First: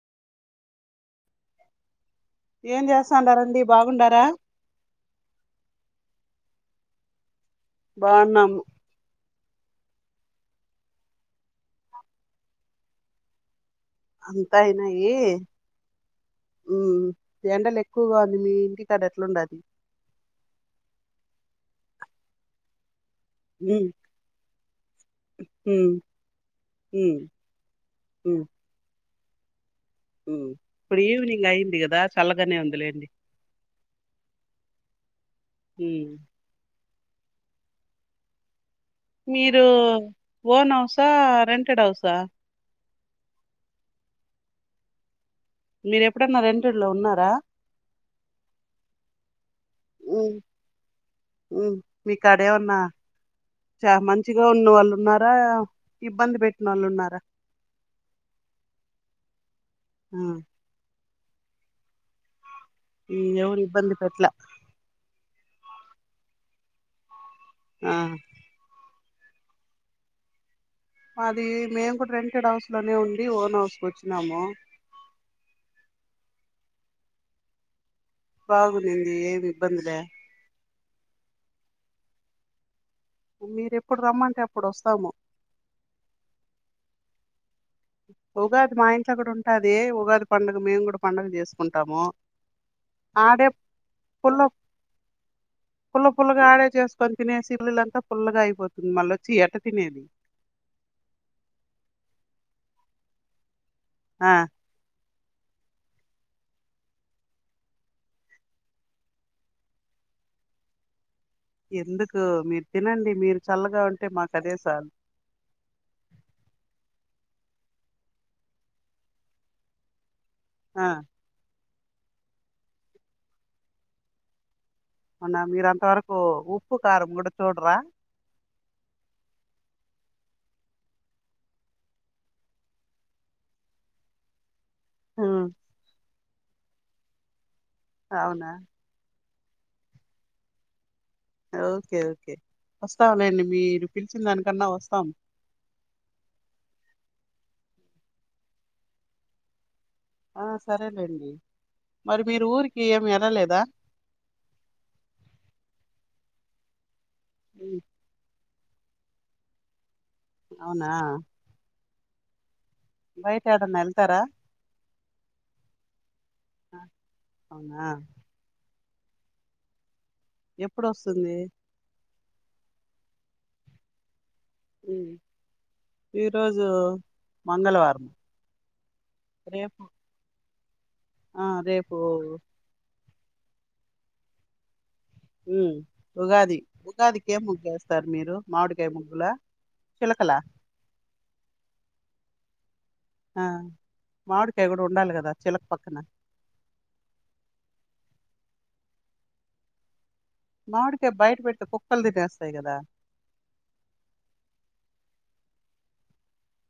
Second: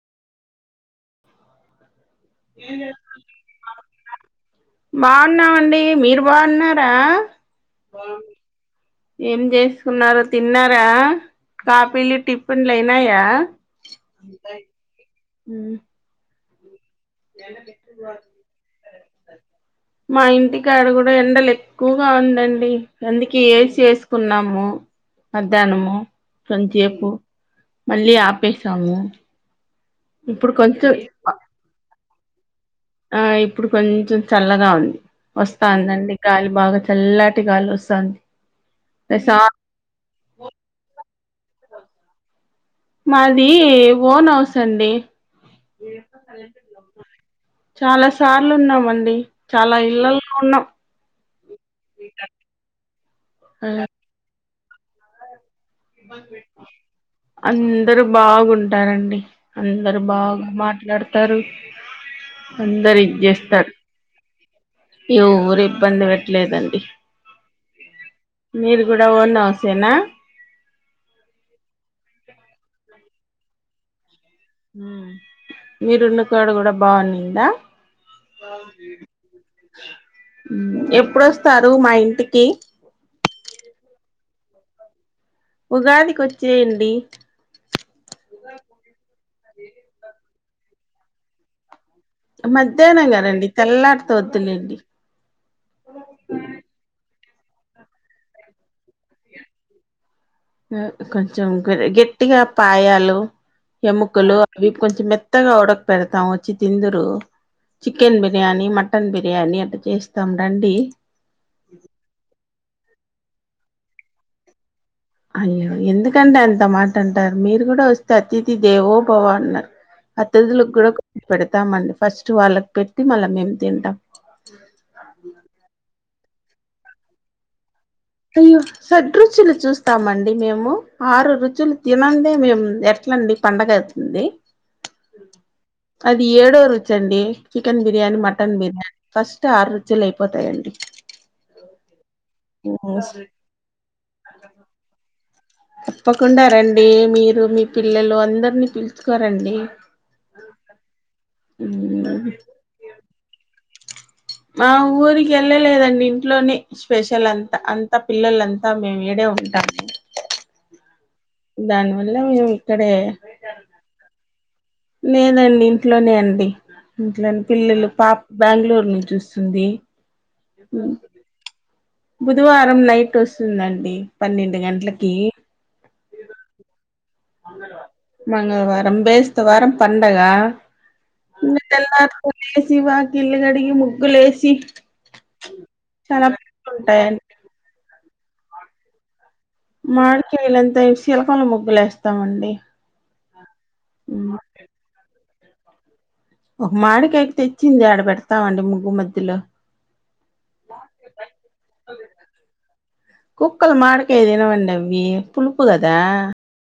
ఏం చేస్తాండారండి బాగుండారా బాగున్నామండీ మీరు. బాగున్నారా. బావున్నాము. ఏం చేస్తున్నారో తిన్నారా. కాఫీలు, టిఫిన్లు అయినాయా. అంతా అయినాయీ. ఉమ్ ఎండలు ఎక్కువగా ఉండిందీ. మీ ఇంటికాడ ఎట్లుండాది. టి కాడ కూడా ఎండలు ఎక్కువగా ఉందండి. అందుకే ఏసి ఉమ్ ఏసుకున్నామూ. ఉమ్ మధ్యాహ్నమూ కొంచేపు ఉమ్ మళ్ళీ ఉమ్ ఆపేసామూ. ఉమ్. ఇప్పుడు ఈవెనింగ్ అయ్యింది గదా. చల్లగానే ఉంద్. ఆ ఇప్పుడు కొంచెం చల్లగా ఉంది. వస్తాన్ ఉమ్ దండి గాలి బాగా. చల్లాటి గాలి వస్తాంది. ప్రశా మీరూ, ఓన్ హౌసా. రెంటెడ్ హౌసా. మాదీ ఓన్ హౌస్ అండీ. మీరు ఎప్పుడన్నా రెంటెడ్ లో ఉన్నారా చాలా సార్లు ఉన్నామండి. చాలా ఇళ్లల్లో ఉమ్ ఉన్నాం ఉమ్. మీకాడా ఏమన్నా చామంచి. లో ఉన్న వాళ్ళు ఉన్నారా. ఇబ్బంది పెట్టినోళ్ళు ఉన్నారా అందరు బాగుంటారండి. అందరు ఆ, బాగా మాట్లాడుత్. తారు. అందరు ఇది ఉమ్, ఎవరు చేస్తార్. ఇబ్బంది పెట్లా యో ఎవరు ఇబ్బంది పెట్లేదండి. ఆ మీది కూడా ఓన్ హౌసేనా. మాదీ, మేం కూడ రెంటెడ్ హౌసులోనే ఉన్న్ మీ ఓన్ హౌస్కి వచ్చి. ఉమ్ మీరున్న క్కాడ. కూడా బావుండిందా. బాగుందింది ఏమి ఇబ్బంది లే. ఇప్పుడొస్తారు మా ఇంటికి. మీరెప్పుడు రమ్మంటే అప్పుడు వస్తాము. ఉగాది కొచ్చేయండి. ఉగాది మా ఇంట్లో కూడా ఉన్. టాది ఉగాది పండగ మేము కూడా పండగ చేసుకున్. మధ్యాహ్నం కదండి తెల్లారితే పుల్ల వద్దులేండి. పుల్ల పుల్లగా ఆడే చేసుకొని తినేసి పుల్లలంత పుల్లగా అయిపోతుంది మళ్ళోచి ఎట్ట తినేది. అహ్ కొంచెం గట్టిగా పాయాలు. ఆ ఎముకలు అవి కొంచెం మెత్ కొత్తగా ఉడక పెడతాం వచ్చి తిందురు చికెన్ బిర్యానీ మటన్ బిర్యానీ అట్ చేస్తాం రండి ఎందుకు మీరు తినండి మీర్ చల్లగా ఉంటే మాకు అదే చాలు అయ్యో ఎందుకండి అంత మాట అంటారు మీరు కూడా వస్తే అతిథి దేవోభవా అన్న అతిథులకు ఆ కూడా కో పెడతామండి ఫస్ట్ వాళ్ళక్ పెట్టి మళ్ళా మేం తింటాం మన్న మీర అంత వరకు ఉప్పు కారం కూడ చూడరా హమ్ సేడ్ రుచులు చూస్తామండి మేము ఆరు రుచులు తినందే మేం ఎట్లండి పండగ అవుతుంది అది ఏడో రుచ్చండీ చికెన్ బిర్యానీ అవునా మటన్ బిర్యానీ ఫస్ట్ ఆరు రుజులు అయిపోతాయండి ఒకే ఒకే వస్తాంలేండి మీరు పిల్చిం దానికన్నా వస్తాం తప్పకుండా రండి మీరు మీ పిల్లలు అందరినీ పిలుచుకోరండి ఆ సరేలేండి మరి మీరు ఊరికి ఏమి వెళలేదా మా ఊరికి వెళ్ళలేదండి ఇంట్లోనే స్పెషల్ అంత ఉమ్, అంత పిల్లలా అం మేము ఇడా ఉంటం అవునా అళ బయట ఏడన్నా ఎళ్తారా లేదండి ఇంట్లోనే అండి ఆ, ఇంట్లోనే అవునా పిల్లలు పాప బెంగళూరు ను చూస్తుంది ఎప్పుడుస్తుంది బుధవారం నైట్ వస్తుందండి పన్నెండు గంటలకి ఉమ్, ఈరోజు మంగళవారం మంగళవారం బస్ వారం రేపు పండగా ఆ ఇంకా రేపు టెలర్లు లేసి పండగ గిల్గడిగి ముగ్గులే వేసి ఉగాది ఉగాది కేం సార్ మీరు మామిడికాయ ముగ్గులా చిలకలా మాడికయలుంత ఏసి శీలకలు ముగ్గులు వేస్తామండి చిల పక్కన ఒక మాడికాైకి తెచ్చింది ఆడ పెడతామండి ముగ్గు మధ్యలో మాడికాయ్ బయట పెడితే కుక్కల్ తినేస్తాయి కదా కుక్కలు మాడికాయ తినవండి అవి పులుపు కదా